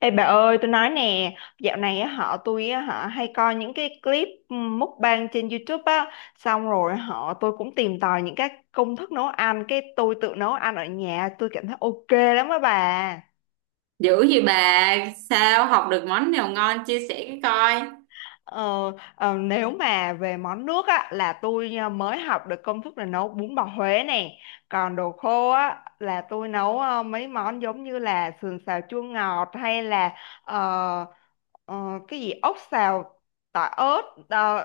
Ê bà ơi, tôi nói nè, dạo này á, họ tôi á, họ hay coi những cái clip mukbang trên YouTube á, xong rồi tôi cũng tìm tòi những cái công thức nấu ăn, cái tôi tự nấu ăn ở nhà, tôi cảm thấy ok lắm á bà. Dữ gì bà, sao học được món nào ngon chia sẻ cái coi. Ờ, nếu mà về món nước á, là tôi mới học được công thức là nấu bún bò Huế nè, còn đồ khô á, là tôi nấu mấy món giống như là sườn xào chua ngọt hay là ờ, ờ, cái gì ốc xào tỏi ớt, ờ,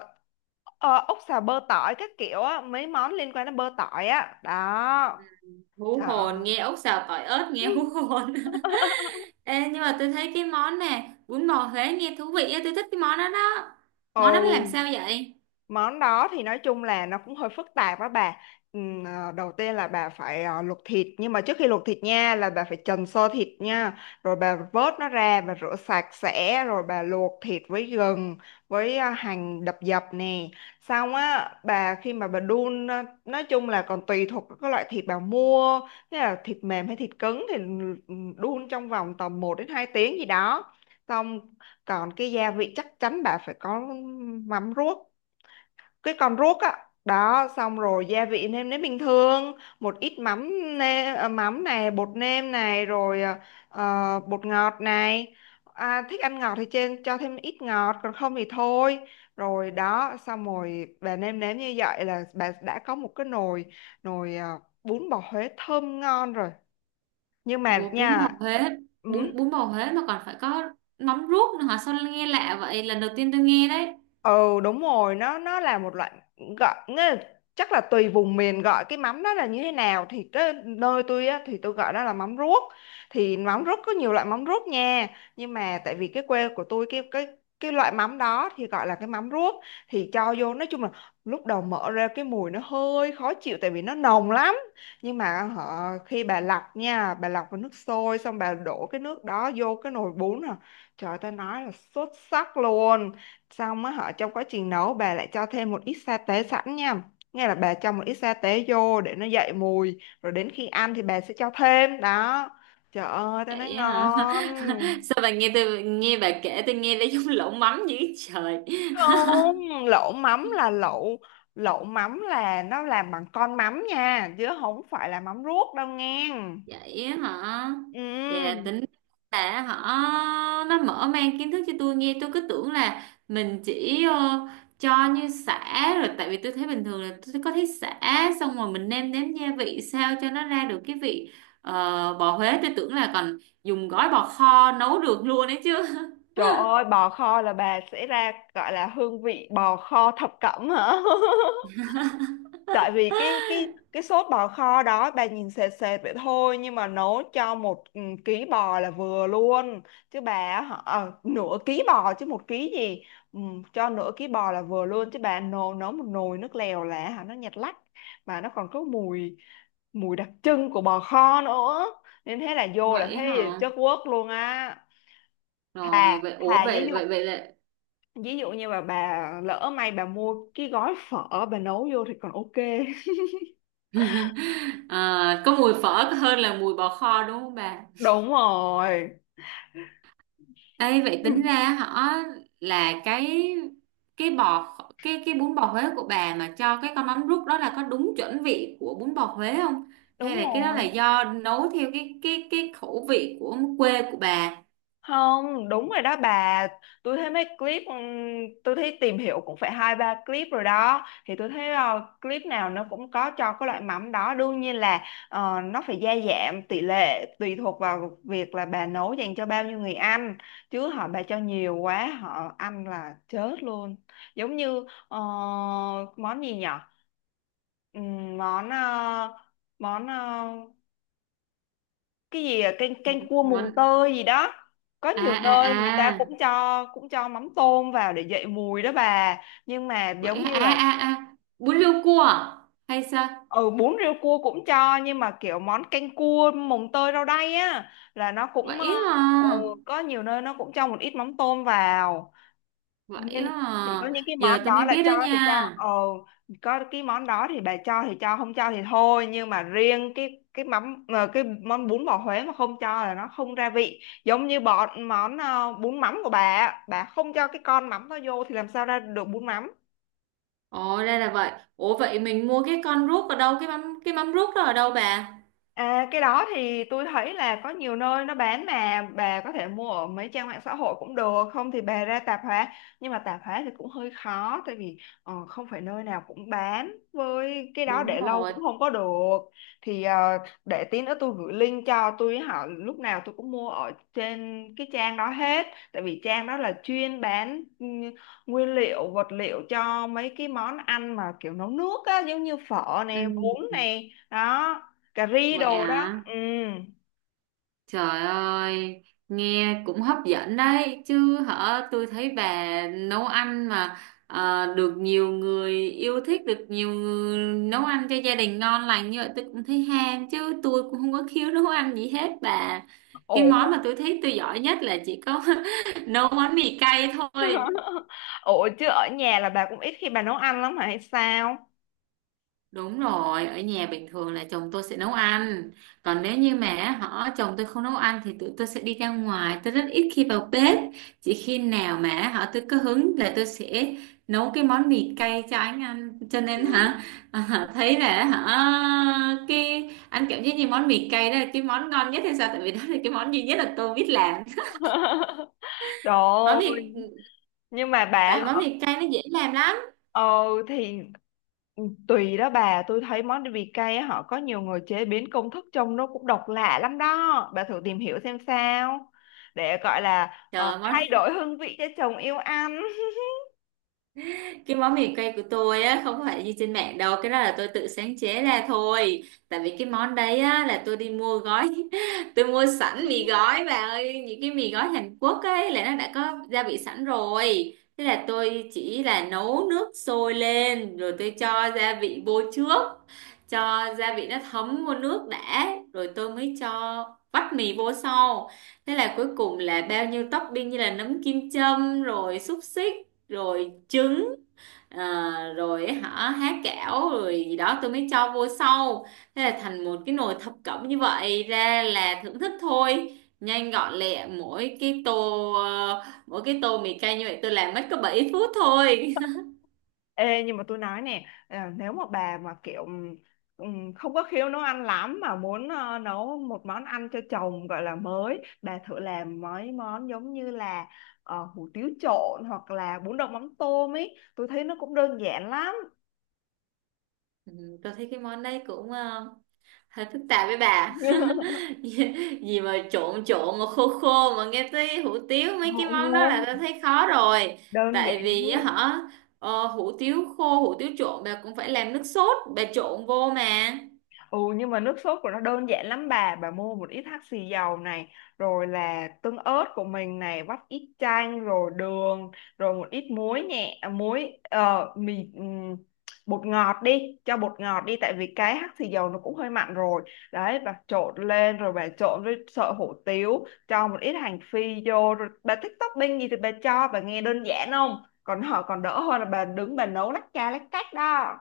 ốc xào bơ tỏi các kiểu á, mấy món liên quan đến bơ tỏi á đó. Hú Trời ơi. hồn, nghe ốc xào tỏi ớt nghe hú hồn. Ê, nhưng mà tôi thấy cái món nè, bún bò Huế nghe thú vị á, tôi thích cái món đó đó. Món đó làm sao Ừ. vậy? Món đó thì nói chung là nó cũng hơi phức tạp á bà. Đầu tiên là bà phải luộc thịt, nhưng mà trước khi luộc thịt nha là bà phải trần sơ thịt nha, rồi bà vớt nó ra bà rửa sạch sẽ, rồi bà luộc thịt với gừng với hành đập dập nè. Xong á bà, khi mà bà đun á, nói chung là còn tùy thuộc vào cái loại thịt bà mua, thế là thịt mềm hay thịt cứng thì đun trong vòng tầm một đến 2 tiếng gì đó. Xong, còn cái gia vị chắc chắn bà phải có mắm ruốc, cái con ruốc á đó, xong rồi gia vị nêm nếm bình thường, một ít mắm nêm, mắm này, bột nêm này, rồi bột ngọt này. Thích ăn ngọt thì trên cho thêm ít ngọt, còn không thì thôi. Rồi đó, xong rồi bà nêm nếm như vậy là bà đã có một cái nồi, nồi à, bún bò Huế thơm ngon rồi, nhưng mà Ủa, bún bò nha. Huế, Ừ, bún bò Huế mà còn phải có mắm ruốc nữa hả? Sao nghe lạ vậy? Lần đầu tiên tôi nghe đấy. ừ đúng rồi, nó là một loại, gọi nghĩa là, chắc là tùy vùng miền gọi cái mắm đó là như thế nào, thì cái nơi tôi á, thì tôi gọi đó là mắm ruốc. Thì mắm ruốc có nhiều loại mắm ruốc nha, nhưng mà tại vì cái quê của tôi, cái cái loại mắm đó thì gọi là cái mắm ruốc. Thì cho vô, nói chung là lúc đầu mở ra cái mùi nó hơi khó chịu, tại vì nó nồng lắm, nhưng mà khi bà lọc nha, bà lọc vào nước sôi xong bà đổ cái nước đó vô cái nồi bún à, trời, ta nói là xuất sắc luôn. Xong á, trong quá trình nấu bà lại cho thêm một ít sa tế sẵn nha, nghe là bà cho một ít sa tế vô để nó dậy mùi, rồi đến khi ăn thì bà sẽ cho thêm đó. Trời ơi, tao nói Vậy á hả? ngon. Sao bà nghe tôi nghe bà kể tôi nghe thấy giống lẩu mắm dữ trời. Không, lẩu mắm là lẩu, lẩu mắm là nó làm bằng con mắm nha, chứ không phải là mắm ruốc đâu nghe. Vậy á hả? Vậy là Ừ. tính là họ nó mở mang kiến thức cho tôi, nghe tôi cứ tưởng là mình chỉ cho như sả rồi, tại vì tôi thấy bình thường là tôi có thấy sả, xong rồi mình nêm nếm gia vị sao cho nó ra được cái vị ờ, bò Huế. Tôi tưởng là còn dùng gói bò kho nấu được luôn đấy chứ. Trời ơi, bò kho là bà sẽ ra gọi là hương vị bò kho thập cẩm hả. Tại vì cái cái sốt bò kho đó bà nhìn sệt sệt vậy thôi, nhưng mà nấu cho một, ừ, ký bò là vừa luôn. Chứ bà nửa ký bò chứ một ký gì. Ừ, cho nửa ký bò là vừa luôn, chứ bà nấu nấu một nồi nước lèo là hả nó nhạt lắc, mà nó còn có mùi, mùi đặc trưng của bò kho nữa, nên thế là vô là Vậy thấy hả? chất quốc luôn á. Rồi thà vậy, ủa thà ví vậy dụ, vậy vậy là ví dụ như mà bà lỡ may bà mua cái gói phở bà nấu vô thì còn ok. Ờ, có mùi phở hơn là mùi bò kho, đúng không bà? Đúng rồi. Ê, vậy tính Ừ, ra họ là cái bò cái bún bò Huế của bà mà cho cái con mắm rút đó là có đúng chuẩn vị của bún bò Huế không? đúng Hay là cái đó là rồi. do nấu theo cái khẩu vị của quê của bà? Không, đúng rồi đó bà. Tôi thấy mấy clip, tôi thấy tìm hiểu cũng phải hai ba clip rồi đó, thì tôi thấy clip nào nó cũng có cho cái loại mắm đó, đương nhiên là nó phải gia giảm tỷ lệ tùy thuộc vào việc là bà nấu dành cho bao nhiêu người ăn, chứ bà cho nhiều quá họ ăn là chết luôn. Giống như món gì nhở, món món cái gì canh canh cua mùng Món tơi gì đó, có à nhiều nơi người ta à à cũng cho, cũng cho mắm tôm vào để dậy mùi đó bà, nhưng mà vậy giống hả? như À là, à à bún riêu cua à? Hay sao? ừ, bún riêu cua cũng cho, nhưng mà kiểu món canh cua mùng tơi rau đay á là nó cũng Vậy ừ, hả? có nhiều nơi nó cũng cho một ít mắm tôm vào, Vậy nên hả? chỉ có những cái Giờ món tôi mới đó là biết đó cho thì cho. nha. Ồ, có cái món đó thì bà cho thì cho, không cho thì thôi. Nhưng mà riêng cái mắm cái món bún bò Huế mà không cho là nó không ra vị, giống như bọn món bún mắm của bà á, bà không cho cái con mắm nó vô thì làm sao ra được bún mắm. Ồ, đây là vậy. Ủa vậy mình mua cái con rút ở đâu? Cái mắm rút đó ở đâu bà? À, cái đó thì tôi thấy là có nhiều nơi nó bán, mà bà có thể mua ở mấy trang mạng xã hội cũng được, không thì bà ra tạp hóa. Nhưng mà tạp hóa thì cũng hơi khó, tại vì không phải nơi nào cũng bán, với cái đó Đúng để lâu rồi. cũng không có được. Thì để tí nữa tôi gửi link cho tôi hỏi, lúc nào tôi cũng mua ở trên cái trang đó hết, tại vì trang đó là chuyên bán, ừ, nguyên liệu vật liệu cho mấy cái món ăn mà kiểu nấu nước á, giống như phở Ừ, nè, bún nè, đó, cà ri vậy đồ đó. à, Ừ. trời ơi, nghe cũng hấp dẫn đấy chứ hả. Tôi thấy bà nấu ăn mà được nhiều người yêu thích, được nhiều người nấu ăn cho gia đình ngon lành như vậy, tôi cũng thấy ham chứ. Tôi cũng không có khiếu nấu ăn gì hết bà. Ồ. Cái món mà tôi thấy tôi giỏi nhất là chỉ có nấu món mì cay thôi. Ồ, chứ ở nhà là bà cũng ít khi bà nấu ăn lắm hả hay sao. Đúng rồi, ở nhà bình thường là chồng tôi sẽ nấu ăn. Còn nếu như mà họ chồng tôi không nấu ăn thì tụi tôi sẽ đi ra ngoài. Tôi rất ít khi vào bếp. Chỉ khi nào mà họ tôi có hứng là tôi sẽ nấu cái món mì cay cho anh ăn. Cho nên hả thấy là hả cái anh cảm giác như món mì cay đó là cái món ngon nhất hay sao? Tại vì đó là cái món duy nhất là tôi biết làm. Món Rồi, mì nhưng mà bà tại vì món mì cay nó dễ làm lắm. ờ, thì tùy đó bà, tôi thấy món vị cay á, họ có nhiều người chế biến công thức trông nó cũng độc lạ lắm đó bà, thử tìm hiểu xem sao, để gọi là Trời, thay đổi hương vị cho chồng yêu ăn. cái món mì quay của tôi á, không phải như trên mạng đâu, cái đó là tôi tự sáng chế ra thôi, tại vì cái món đấy á là tôi đi mua gói tôi mua sẵn mì gói bà ơi, những cái mì gói Hàn Quốc ấy là nó đã có gia vị sẵn rồi, thế là tôi chỉ là nấu nước sôi lên rồi tôi cho gia vị vô trước, cho gia vị nó thấm vô nước đã rồi tôi mới cho vắt mì vô sau. Thế là cuối cùng là bao nhiêu topping như là nấm kim châm rồi xúc xích rồi trứng. À, rồi ấy hả há kẽo rồi gì đó, tôi mới cho vô sau. Thế là thành một cái nồi thập cẩm như vậy, ra là thưởng thức thôi, nhanh gọn lẹ. Mỗi cái tô mì cay như vậy tôi làm mất có 7 phút thôi. Ê, nhưng mà tôi nói nè à, nếu mà bà mà kiểu không có khiếu nấu ăn lắm, mà muốn nấu một món ăn cho chồng gọi là mới, bà thử làm mấy món giống như là hủ tiếu trộn, hoặc là bún đậu mắm tôm ấy, tôi thấy nó cũng đơn giản lắm. Ừ, tôi thấy cái món đấy cũng hơi phức tạp với bà. Gì gì mà trộn trộn mà khô khô mà, nghe tới hủ tiếu mấy cái món đó Ồ, là ta thấy khó rồi. đơn giản. Tại vì á hả hủ tiếu khô, hủ tiếu trộn bà cũng phải làm nước sốt bà trộn vô mà. Ừ, nhưng mà nước sốt của nó đơn giản lắm bà. Bà mua một ít hắc xì dầu này, rồi là tương ớt của mình này, vắt ít chanh rồi đường, rồi một ít muối nhẹ, muối mì bột ngọt đi, cho bột ngọt đi, tại vì cái hắc xì dầu nó cũng hơi mặn rồi. Đấy bà trộn lên, rồi bà trộn với sợi hủ tiếu, cho một ít hành phi vô rồi, bà thích topping gì thì bà cho. Bà nghe đơn giản không? Còn còn đỡ hơn là bà đứng bà nấu lách cha lách cách đó.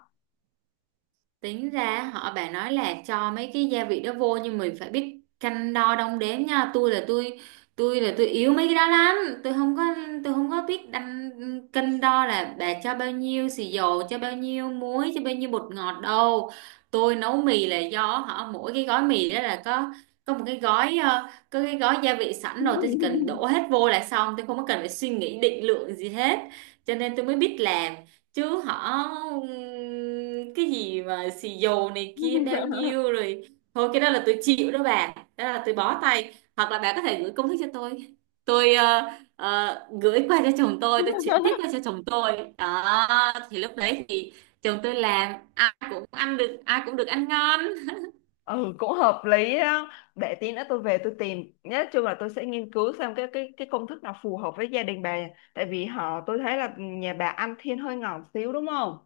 Tính ra họ bà nói là cho mấy cái gia vị đó vô nhưng mình phải biết cân đo đong đếm nha. Tôi là tôi yếu mấy cái đó lắm. Tôi không có tôi không có biết đăng cân đo là bà cho bao nhiêu xì dầu, cho bao nhiêu muối, cho bao nhiêu bột ngọt đâu. Tôi nấu mì là do họ mỗi cái gói mì đó là có một cái gói có cái gói gia vị sẵn rồi, tôi chỉ cần đổ hết vô là xong, tôi không có cần phải suy nghĩ định lượng gì hết, cho nên tôi mới biết làm. Chứ họ cái gì mà xì dầu này kia bao nhiêu rồi, thôi cái đó là tôi chịu đó bà, đó là tôi bó tay. Hoặc là bà có thể gửi công thức cho tôi gửi qua cho chồng tôi chuyển tiếp qua cho chồng tôi đó, thì lúc đấy thì chồng tôi làm ai cũng ăn được, ai cũng được ăn ngon. Ừ cũng hợp lý đó, để tí nữa tôi về tôi tìm, nhất chung là tôi sẽ nghiên cứu xem cái cái công thức nào phù hợp với gia đình bà, tại vì tôi thấy là nhà bà ăn thiên hơi ngọt xíu đúng không.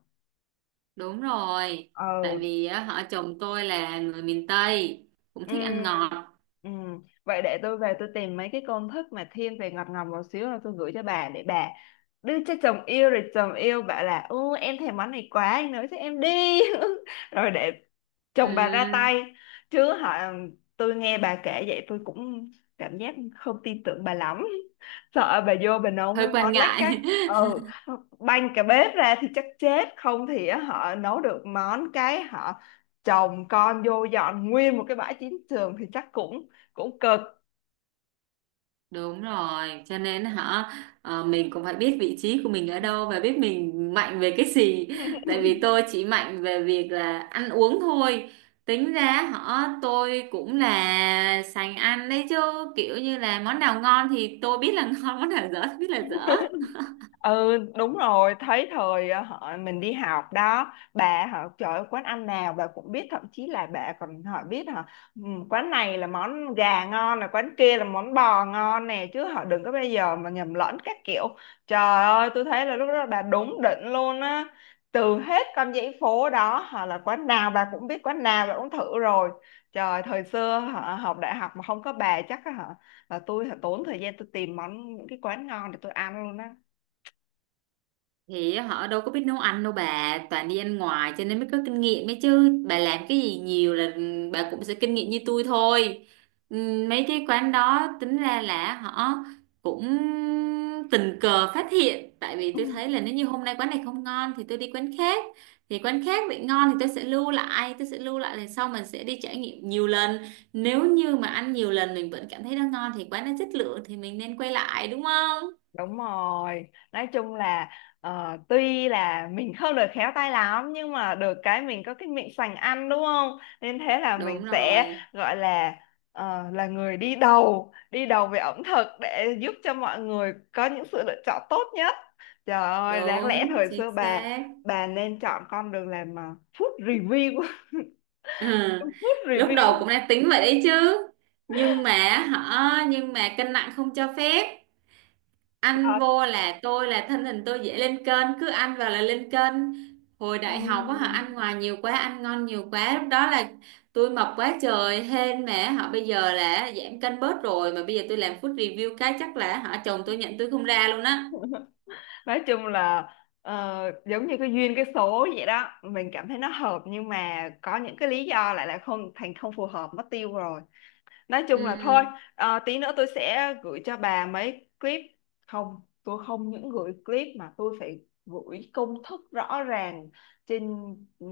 Đúng rồi, tại Ừ. vì á, họ chồng tôi là người miền Tây, cũng thích ăn Ừ, ngọt. ừ. Vậy để tôi về tôi tìm mấy cái công thức mà thiên về ngọt ngọt một xíu, rồi tôi gửi cho bà để bà đưa cho chồng yêu, rồi chồng yêu bảo là ô em thèm món này quá anh nấu cho em đi. Rồi để chồng bà ra Ừm, tay, chứ tôi nghe bà kể vậy tôi cũng cảm giác không tin tưởng bà lắm. Sợ bà vô bà nấu Hơi mấy quan món lách cách, ngại. ừ, banh cả bếp ra thì chắc chết, không thì á, nấu được món cái chồng con vô dọn nguyên một cái bãi chiến trường thì chắc cũng cũng cực. Đúng rồi, cho nên hả mình cũng phải biết vị trí của mình ở đâu và biết mình mạnh về cái gì. Tại vì tôi chỉ mạnh về việc là ăn uống thôi. Tính ra họ tôi cũng là sành ăn đấy chứ, kiểu như là món nào ngon thì tôi biết là ngon, món nào dở thì biết là dở. Ừ đúng rồi, thấy thời ờ, họ mình đi học đó bà, họ trời ơi, quán ăn nào bà cũng biết, thậm chí là bà còn biết hả, ừ, quán này là món gà ngon, là quán kia là món bò ngon nè, chứ đừng có bây giờ mà nhầm lẫn các kiểu. Trời ơi, tôi thấy là lúc đó bà đúng đỉnh luôn á, từ hết con dãy phố đó họ là quán nào bà cũng biết, quán nào bà cũng thử rồi. Trời, thời xưa học đại học mà không có bà chắc á hả, là tôi hả, tốn thời gian tôi tìm món những cái quán ngon để tôi ăn luôn á. Thì họ đâu có biết nấu ăn đâu bà, toàn đi ăn ngoài cho nên mới có kinh nghiệm ấy chứ, bà làm cái gì nhiều là bà cũng sẽ kinh nghiệm như tôi thôi. Mấy cái quán đó tính ra là họ cũng tình cờ phát hiện, tại vì tôi thấy là nếu như hôm nay quán này không ngon thì tôi đi quán khác, thì quán khác bị ngon thì tôi sẽ lưu lại, lần sau mình sẽ đi trải nghiệm nhiều lần. Nếu như mà ăn nhiều lần mình vẫn cảm thấy nó ngon thì quán nó chất lượng, thì mình nên quay lại đúng không? Đúng rồi, nói chung là tuy là mình không được khéo tay lắm, nhưng mà được cái mình có cái miệng sành ăn đúng không? Nên thế là mình Đúng sẽ rồi. gọi là là người đi đầu về ẩm thực, để giúp cho mọi người có những sự lựa chọn tốt nhất. Trời ơi, đáng lẽ Đúng thời chính xưa bà xác. bà nên chọn con đường làm food review, Ừ. food Lúc đầu review. cũng đã tính vậy đấy chứ, nhưng mà cân nặng không cho phép. Ăn Trời. vô là tôi, là thân hình tôi dễ lên cân, cứ ăn vào là lên cân. Hồi Ừ. đại học á họ ăn ngoài nhiều quá, ăn ngon nhiều quá, lúc đó là tôi mập quá trời. Hên mà họ bây giờ là giảm cân bớt rồi, mà bây giờ tôi làm food review cái chắc là họ chồng tôi nhận tôi không ra luôn á. Nói chung là giống như cái duyên cái số vậy đó, mình cảm thấy nó hợp, nhưng mà có những cái lý do lại là không thành, không phù hợp mất tiêu rồi. Nói chung là thôi, Ừ. Tí nữa tôi sẽ gửi cho bà mấy clip. Không, tôi không những gửi clip mà tôi phải gửi công thức rõ ràng trên,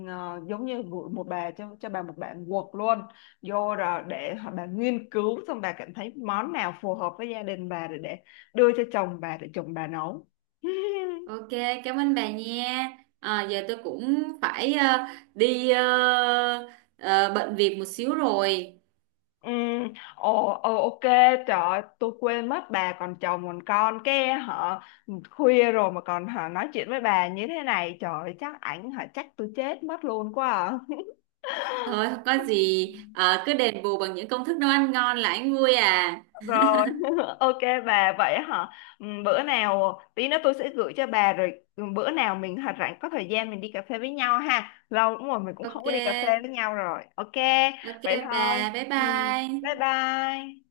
giống như gửi một bà cho, bà một bản Word luôn, vô rồi để bà nghiên cứu, xong bà cảm thấy món nào phù hợp với gia đình bà để đưa cho chồng bà để chồng bà nấu. Ok, cảm ơn bà nha. À, giờ tôi cũng phải đi ờ, bận việc một xíu rồi. Ừ, ồ, ờ, ok, trời ơi, tôi quên mất bà còn chồng còn con cái, khuya rồi mà còn nói chuyện với bà như thế này, trời ơi, chắc ảnh chắc tôi chết mất luôn quá à. Thôi không có gì. Ờ, Cứ đền bù bằng những công thức nấu ăn ngon là anh vui à. Rồi, ok, bà vậy hả? Ừ, bữa nào tí nữa tôi sẽ gửi cho bà, rồi ừ, bữa nào mình hả rảnh có thời gian mình đi cà phê với nhau ha. Lâu lắm rồi mình cũng không Ok, có đi cà phê với nhau rồi. Ok, ok vậy bà, thôi. bye Ừ, bye bye. bye.